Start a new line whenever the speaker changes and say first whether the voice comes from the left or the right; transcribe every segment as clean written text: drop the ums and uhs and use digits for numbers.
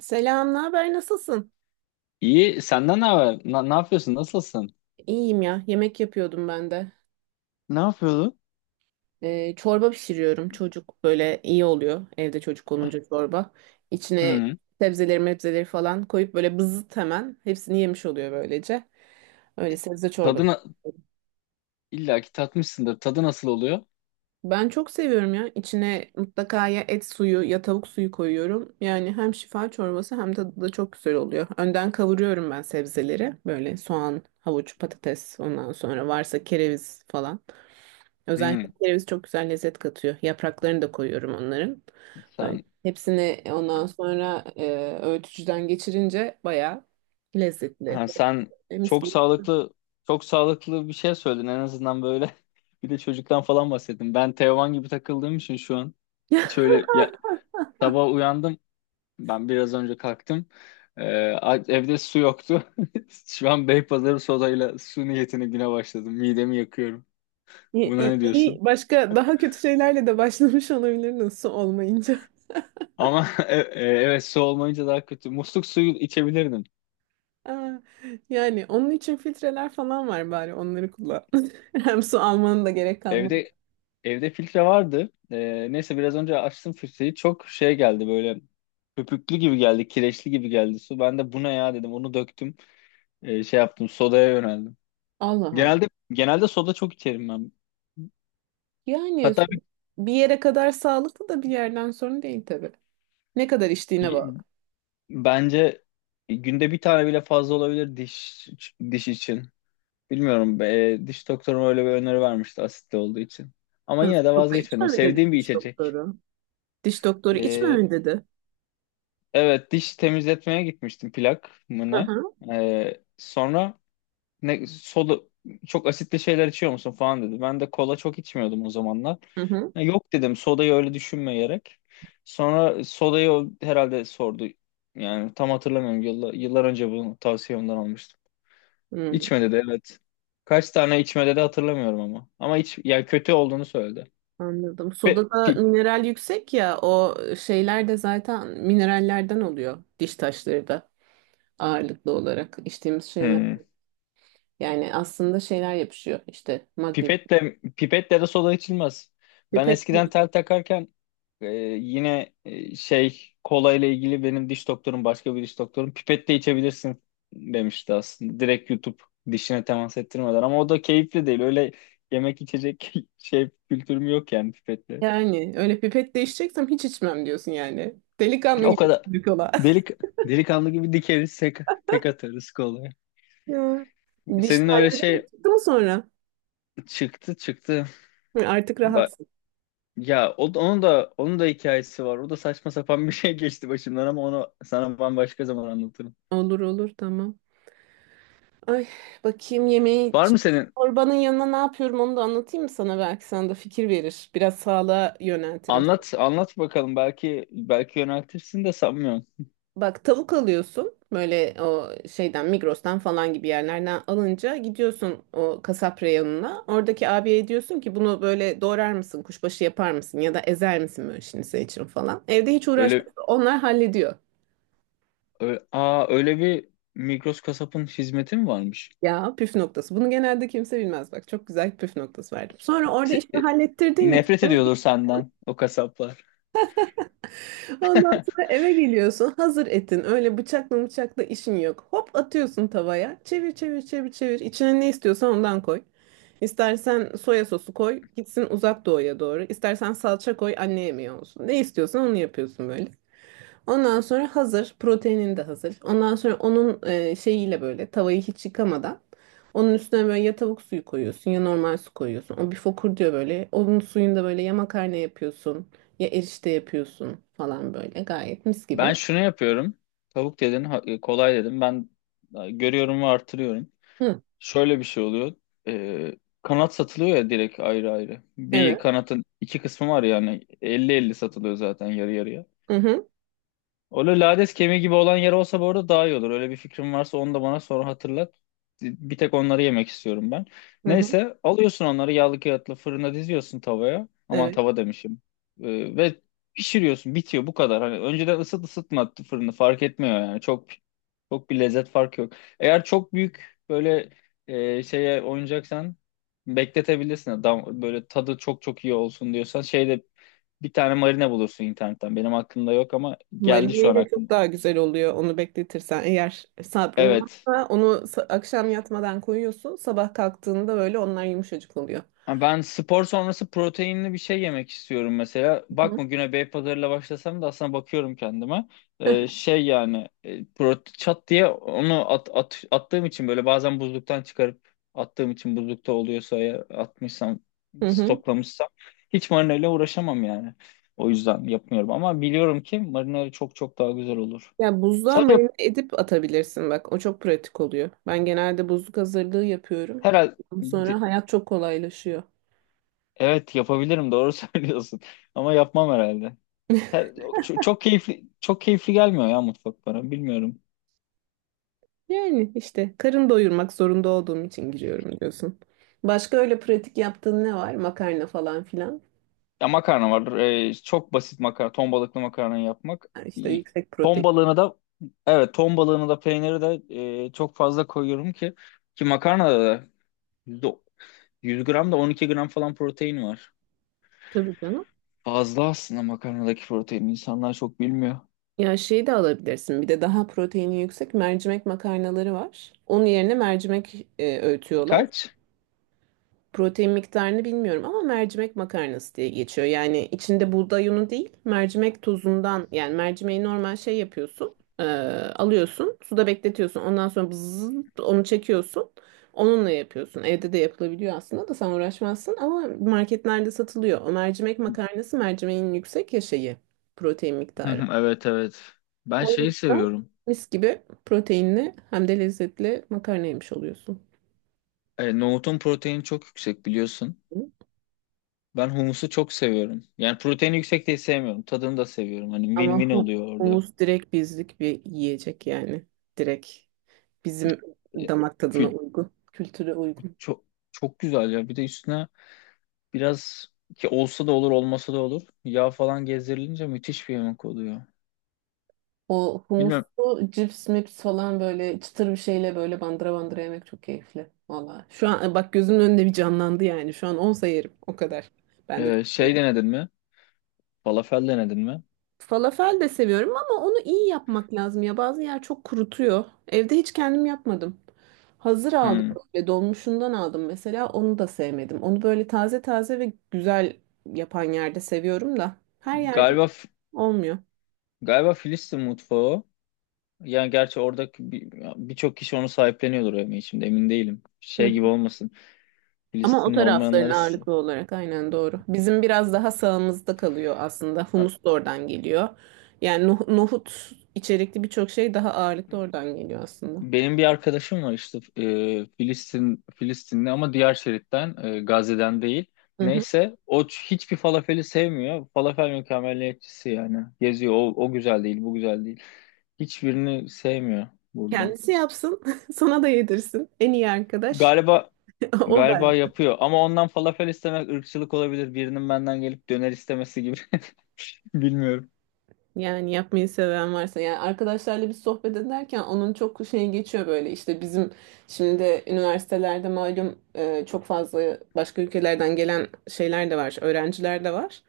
right: Selam, ne haber? Nasılsın?
left: İyi. Senden ne haber? Ne yapıyorsun? Nasılsın?
right: İyiyim ya. Yemek yapıyordum ben de.
left: Ne yapıyordu?
right: Çorba pişiriyorum. Çocuk böyle iyi oluyor. Evde çocuk olunca çorba. İçine
left: Hı.
right: sebzeleri, mebzeleri falan koyup böyle bızıt hemen. Hepsini yemiş oluyor böylece. Öyle sebze çorbası.
left: Tadına illa ki tatmışsındır. Tadı nasıl oluyor?
right: Ben çok seviyorum ya. İçine mutlaka ya et suyu ya tavuk suyu koyuyorum. Yani hem şifa çorbası hem tadı da çok güzel oluyor. Önden kavuruyorum ben sebzeleri. Böyle soğan, havuç, patates, ondan sonra varsa kereviz falan. Özellikle
left: Hı.
right: kereviz çok güzel lezzet katıyor. Yapraklarını da koyuyorum onların. Böyle.
left: Sen
right: Hepsini ondan sonra öğütücüden geçirince bayağı lezzetli.
left: ha, sen
right: Mis
left: çok
right: gibi.
left: sağlıklı çok sağlıklı bir şey söyledin en azından böyle. Bir de çocuktan falan bahsettin. Ben Teoman gibi takıldığım için şu an hiç öyle ya, sabah uyandım. Ben biraz önce kalktım. Evde su yoktu. Şu an Beypazarı sodayla su niyetine güne başladım. Midemi yakıyorum.
right: İyi,
left: Buna
right: iyi-
left: ne
right: iyi.
left: diyorsun?
right: Başka daha kötü şeylerle de başlamış olabilirdiniz su olmayınca.
left: Ama evet, su olmayınca daha kötü. Musluk suyu içebilirdim.
right: Aa, yani onun için filtreler falan var, bari onları kullan. Hem su almanın da gerek kalmaz.
left: Evde evde filtre vardı. Neyse biraz önce açtım filtreyi. Çok şey geldi böyle, köpüklü gibi geldi, kireçli gibi geldi su. Ben de bu ne ya dedim. Onu döktüm. Şey yaptım. Sodaya yöneldim.
right: Allah Allah.
left: Genelde soda çok içerim ben.
right: Yani su
left: Hatta
right: bir yere kadar sağlıklı da bir yerden sonra değil tabii. Ne kadar içtiğine
left: bir-
right: bağlı.
left: bence günde bir tane bile fazla olabilir, diş için. Bilmiyorum. Diş doktorum öyle bir öneri vermişti, asitli olduğu için. Ama
right: Hı,
left: yine de
right: burada içme
left: vazgeçmedim.
right: mi dedi
left: Sevdiğim bir
right: diş
left: içecek.
right: doktoru? Diş doktoru içmeme
left: E,
right: dedi.
left: Evet, diş temizletmeye gitmiştim, plak mı
right: Hı
left: ne?
right: hı.
left: Sonra ne, soda, çok asitli şeyler içiyor musun falan dedi. Ben de kola çok içmiyordum o zamanlar.
right: Hı hı.
left: Ya, yok dedim sodayı öyle düşünmeyerek. Sonra sodayı o herhalde sordu. Yani tam hatırlamıyorum, yıllar, yıllar önce bunu tavsiyemden almıştım.
right: Hı,
left: İçme dedi, evet. Kaç tane içme dedi hatırlamıyorum ama. Ama iç, yani kötü olduğunu söyledi.
right: anladım.
left: Pipet,
right: Sodada
left: pip,
right: mineral yüksek ya, o şeyler de zaten minerallerden oluyor, diş taşları da ağırlıklı olarak içtiğimiz şeyler.
left: hmm.
right: Yani aslında şeyler yapışıyor işte, madde.
left: Pipetle de soda içilmez. Ben
right: Pipet
left: eskiden tel takarken Ee, şey, kola ile ilgili benim diş doktorum başka bir diş doktorum pipette içebilirsin demişti aslında. Direkt YouTube, dişine temas ettirmeden, ama o da keyifli değil. Öyle yemek içecek şey kültürüm yok yani, pipetle.
right: yani öyle pipet değişeceksem hiç içmem diyorsun yani. Delikanlı
left: O
right: gibi
left: kadar
right: bir kola.
left: delik delikanlı gibi dikeriz, tek atarız kolaya.
right: Ya. Diş
left: Senin öyle
right: telleri
left: şey,
right: çıktı mı sonra?
left: çıktı çıktı.
right: Hı, artık
left: Ba-
right: rahatsın.
left: Onun da onun da hikayesi var. O da saçma sapan bir şey geçti başımdan ama onu sana bambaşka zaman anlatırım.
right: Olur olur tamam. Ay, bakayım yemeği,
left: Var mı senin
right: çorbanın yanına ne yapıyorum onu da anlatayım mı sana, belki sana da fikir verir. Biraz sağlığa yöneltirim seni.
left: Anlat, anlat bakalım. Belki yöneltirsin de sanmıyorum.
right: Bak, tavuk alıyorsun böyle, o şeyden Migros'tan falan gibi yerlerden alınca gidiyorsun o kasap reyonuna. Oradaki abiye diyorsun ki bunu böyle doğrar mısın, kuşbaşı yapar mısın, ya da ezer misin böyle şimdi senin için falan. Evde hiç uğraşmıyor,
left: Öyle,
right: onlar hallediyor.
left: Öyle bir, Migros kasapın hizmeti mi varmış?
right: Ya, püf noktası. Bunu genelde kimse bilmez, bak. Çok güzel püf noktası verdim. Sonra orada
left: Se-
right: işini
left: e,
right: hallettirdin.
left: Nefret ediyordur senden o kasaplar.
right: Ondan sonra eve geliyorsun, hazır etin. Öyle bıçakla bıçakla işin yok. Hop atıyorsun tavaya. Çevir çevir çevir çevir. İçine ne istiyorsan ondan koy. İstersen soya sosu koy, gitsin uzak doğuya doğru. İstersen salça koy, anne yemeği olsun. Ne istiyorsan onu yapıyorsun böyle. Ondan sonra hazır. Proteinin de hazır. Ondan sonra onun şeyiyle böyle tavayı hiç yıkamadan onun üstüne böyle ya tavuk suyu koyuyorsun ya normal su koyuyorsun. O bir fokur diyor böyle. Onun suyunda böyle ya makarna yapıyorsun ya erişte yapıyorsun falan böyle. Gayet mis
left: Ben
right: gibi.
left: şunu yapıyorum. Tavuk dedin, kolay dedim. Ben görüyorum ve artırıyorum.
right: Hı,
left: Şöyle bir şey oluyor. E, Kanat satılıyor ya, direkt ayrı ayrı. Bir
right: evet.
left: kanatın iki kısmı var, yani elli elli satılıyor zaten, yarı yarıya.
right: Hı hı.
left: Öyle lades kemiği gibi olan yer olsa bu arada daha iyi olur. Öyle bir fikrim varsa onu da bana sonra hatırlat. Bir tek onları yemek istiyorum ben.
right: Hı hı.
left: Neyse, alıyorsun onları yağlı kağıtlı fırına diziyorsun, tavaya. Aman,
right: Evet.
left: tava demişim. Ve pişiriyorsun, bitiyor bu kadar. Hani önceden ısıtma fırını, fark etmiyor yani. Çok çok bir lezzet farkı yok. Eğer çok büyük böyle şeye oynayacaksan bekletebilirsin. Böyle tadı çok çok iyi olsun diyorsan, şeyde bir tane marine bulursun internetten. Benim aklımda yok ama geldi şu an
right: Marineyle
left: aklıma.
right: çok daha güzel oluyor onu bekletirsen. Eğer sabrın
left: Evet.
right: varsa onu akşam yatmadan koyuyorsun. Sabah kalktığında böyle onlar yumuşacık oluyor.
left: Ha, ben spor sonrası proteinli bir şey yemek istiyorum mesela.
right: Hı hı.
left: Bakma, güne Beypazarı'yla başlasam da aslında bakıyorum kendime. Şey yani e, prote Çat diye onu attığım için, böyle bazen buzluktan çıkarıp attığım için, buzlukta oluyorsa eğer, atmışsam,
right: Hı hı.
left: stoklamışsam, hiç marineyle uğraşamam yani. O yüzden yapmıyorum ama biliyorum ki marineyle çok çok daha güzel olur.
right: Ya, buzluğa
left: Sadece
right: marine edip atabilirsin bak. O çok pratik oluyor. Ben genelde buzluk hazırlığı yapıyorum.
left: herhalde
right: Ondan sonra hayat çok kolaylaşıyor.
left: Evet, yapabilirim, doğru söylüyorsun. Ama yapmam herhalde. Her, Çok keyifli, çok keyifli gelmiyor ya mutfak bana, bilmiyorum.
right: Yani işte karın doyurmak zorunda olduğum için giriyorum diyorsun. Başka öyle pratik yaptığın ne var? Makarna falan filan.
left: Ya, makarna var. Çok basit makarna. Ton balıklı makarna yapmak.
right: Ha, işte
left: İyi.
right: yüksek
left: Ton
right: protein.
left: balığını da Evet, ton balığını da peyniri de çok fazla koyuyorum ki, makarnada da yüzde- 100 gram da 12 gram falan protein var.
right: Tabii canım.
left: Fazla aslında makarnadaki protein. İnsanlar çok bilmiyor.
right: Ya şeyi de alabilirsin. Bir de daha proteini yüksek mercimek makarnaları var. Onun yerine mercimek öğütüyorlar.
left: Kaç?
right: Protein miktarını bilmiyorum ama mercimek makarnası diye geçiyor. Yani içinde buğday unu değil, mercimek tozundan, yani mercimeği normal şey yapıyorsun, alıyorsun, suda bekletiyorsun. Ondan sonra bzzz onu çekiyorsun. Onunla yapıyorsun. Evde de yapılabiliyor aslında da sen uğraşmazsın ama marketlerde satılıyor. O mercimek makarnası mercimeğin yüksek ya şeyi, protein
left: Hı
right: miktarı.
left: hı. Evet, evet. Ben
right: O
left: şeyi
right: yüzden
left: seviyorum.
right: mis gibi proteinli hem de lezzetli makarna yemiş oluyorsun.
left: Nohutun proteini çok yüksek biliyorsun. Ben humusu çok seviyorum. Yani protein yüksek değil, sevmiyorum. Tadını da seviyorum. Hani
right: Ama
left: win-win oluyor orada.
right: humus direkt bizlik bir yiyecek yani. Direkt bizim
left: E,
right: damak tadına
left: Kül
right: uygun, kültüre uygun.
left: Çok çok güzel ya. Bir de üstüne biraz, ki olsa da olur, olmasa da olur, yağ falan gezdirilince müthiş bir yemek oluyor.
right: O
left: Bilmem
right: humuslu cips mips falan böyle çıtır bir şeyle böyle bandıra bandıra yemek çok keyifli. Valla. Şu an bak, gözümün önünde bir canlandı yani. Şu an olsa yerim o kadar. Ben de çok
left: şey
right: severim.
left: denedin mi? Falafel denedin mi?
right: Falafel de seviyorum ama onu iyi yapmak lazım ya. Bazı yer çok kurutuyor. Evde hiç kendim yapmadım. Hazır aldım
left: Hmm.
right: böyle, dolmuşundan aldım mesela, onu da sevmedim. Onu böyle taze taze ve güzel yapan yerde seviyorum da her yerde
left: Galiba
right: olmuyor.
left: galiba Filistin mutfağı o. Yani gerçi oradaki birçok kişi onu sahipleniyordur ama şimdi emin değilim.
right: Hı.
left: Şey gibi olmasın,
right: Ama o
left: Filistinli
right: tarafların
left: olmayanları.
right: ağırlıklı olarak, aynen, doğru. Bizim biraz daha sağımızda kalıyor aslında. Humus da oradan geliyor. Yani nohut içerikli birçok şey daha ağırlıklı oradan geliyor aslında.
left: Benim bir arkadaşım var işte Filistinli ama diğer şeritten, Gazze'den değil. Neyse o, hiçbir falafeli sevmiyor. Falafel mükemmeliyetçisi yani. Geziyor, o o güzel değil, bu güzel değil. Hiçbirini sevmiyor burada.
right: Kendisi yapsın, sana da yedirsin. En iyi arkadaş
left: Galiba
right: o ben.
left: galiba yapıyor, ama ondan falafel istemek ırkçılık olabilir. Birinin benden gelip döner istemesi gibi, bilmiyorum.
right: Yani yapmayı seven varsa, yani arkadaşlarla bir sohbet ederken onun çok şey geçiyor böyle, işte bizim şimdi de üniversitelerde malum çok fazla başka ülkelerden gelen şeyler de var, öğrenciler de var.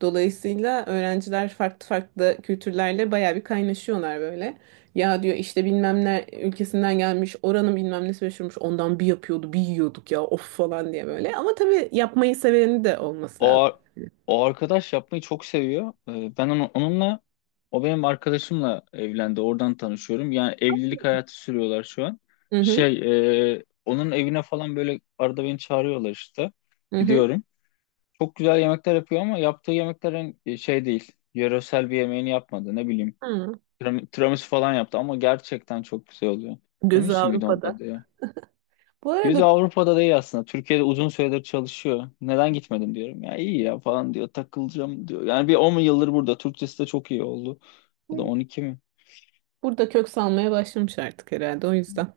right: Dolayısıyla öğrenciler farklı farklı kültürlerle bayağı bir kaynaşıyorlar böyle. Ya diyor işte bilmem ne ülkesinden gelmiş, oranın bilmem nesi meşhurmuş, ondan bir yapıyordu bir yiyorduk ya, of falan diye böyle. Ama tabii yapmayı seveni de olması
left: O,
right: lazım.
left: ar- O arkadaş yapmayı çok seviyor. Ben onu, onunla O benim arkadaşımla evlendi. Oradan tanışıyorum. Yani evlilik hayatı sürüyorlar şu an.
right: Hı hı,
left: Şey, onun evine falan böyle arada beni çağırıyorlar işte.
right: hı hı.
left: Gidiyorum. Çok güzel yemekler yapıyor ama yaptığı yemeklerin şey değil, yöresel bir yemeğini yapmadı. Ne bileyim,
right: Hı.
left: Tiramisu falan yaptı ama gerçekten çok güzel oluyor.
right: Gözü
left: Tiramisu muydu onun
right: Avrupa'da.
left: adı ya?
right: Bu
left: Gözü
right: arada,
left: Avrupa'da değil aslında. Türkiye'de uzun süredir çalışıyor. Neden gitmedim diyorum. Ya iyi ya falan diyor. Takılacağım diyor. Yani bir 10 yıldır burada. Türkçesi de çok iyi oldu. Ya da 12 mi?
right: burada kök salmaya başlamış artık herhalde. O yüzden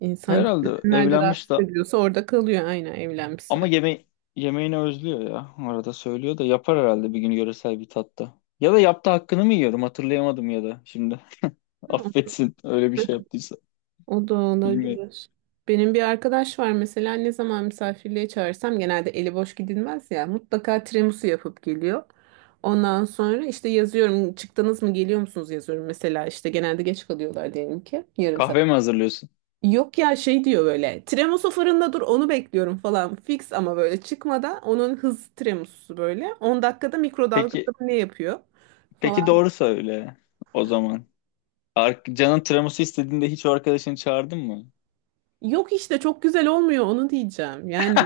right: insan
left: Herhalde
right: kendini nerede rahat
left: evlenmiş de
right: hissediyorsa orada kalıyor. Aynen, evlenmiş
left: ama
right: zaten.
left: yemeğini özlüyor ya. Arada söylüyor, da yapar herhalde bir gün yöresel bir tatta. Ya da yaptı, hakkını mı yiyorum, hatırlayamadım ya da şimdi.
right: Ama
left: Affetsin öyle bir şey yaptıysa.
right: o da
left: Bilmiyorum.
right: olabilir. Benim bir arkadaş var mesela, ne zaman misafirliğe çağırsam, genelde eli boş gidilmez ya, mutlaka tiramisu yapıp geliyor. Ondan sonra işte yazıyorum çıktınız mı, geliyor musunuz yazıyorum mesela, işte genelde geç kalıyorlar diyelim ki 1/2 saat.
left: Kahve mi hazırlıyorsun?
right: Yok ya şey diyor böyle. Tremoso fırında dur, onu bekliyorum falan. Fix ama böyle çıkmadan onun hız tremosu böyle. 10 dakikada mikrodalgada
left: Peki,
right: ne yapıyor
left: peki
right: falan.
left: doğru söyle o zaman. Canın tiramisu istediğinde hiç o arkadaşını çağırdın mı?
right: Yok işte, çok güzel olmuyor onu diyeceğim. Yani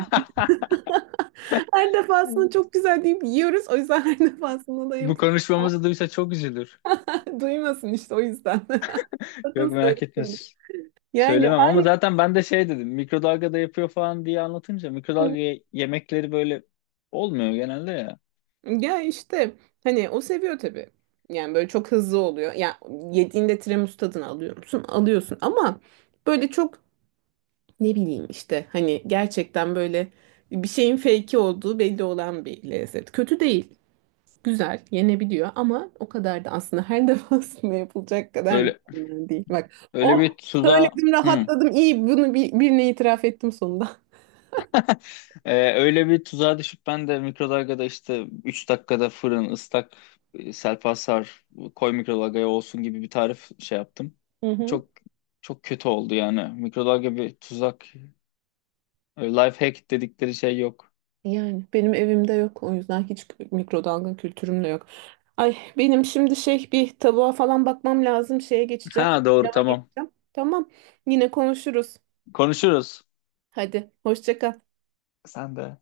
right: her defasında çok güzel deyip yiyoruz. O yüzden her defasında da
left: Bu
right: yapıyor.
left: konuşmamızı duysa çok üzülür.
right: Duymasın işte, o yüzden.
left: Yok,
right: Sakın
left: merak etme,
right: söylemeyin. Yani
left: söylemem, ama
right: hayır.
left: zaten ben de şey dedim, mikrodalgada yapıyor falan diye anlatınca, mikrodalga yemekleri böyle olmuyor genelde ya.
right: Ya işte hani o seviyor tabii. Yani böyle çok hızlı oluyor. Ya, yediğinde tiramisu tadını alıyor musun? Alıyorsun ama böyle çok, ne bileyim işte, hani gerçekten böyle bir şeyin fake'i olduğu belli olan bir lezzet. Kötü değil. Güzel, yenebiliyor ama o kadar da aslında her defasında yapılacak kadar
left: Öyle
right: mükemmel değil. Bak,
left: öyle
right: o
left: bir tuzağa,
right: söyledim,
left: hı.
right: rahatladım. İyi, bunu birine itiraf ettim sonunda.
left: Öyle bir tuzağa düşüp ben de mikrodalgada, işte 3 dakikada, fırın ıslak, selpasar koy mikrodalgaya olsun gibi bir tarif şey yaptım. Çok çok kötü oldu yani. Mikrodalga bir tuzak. Öyle life hack dedikleri şey yok.
right: Yani benim evimde yok. O yüzden hiç mikrodalga kültürüm de yok. Ay benim şimdi şey, bir tavuğa falan bakmam lazım. Şeye geçeceğim.
left: Ha, doğru,
right: Pilava
left: tamam.
right: geçeceğim. Tamam. Yine konuşuruz.
left: Konuşuruz.
right: Hadi hoşça kal.
left: Sen de.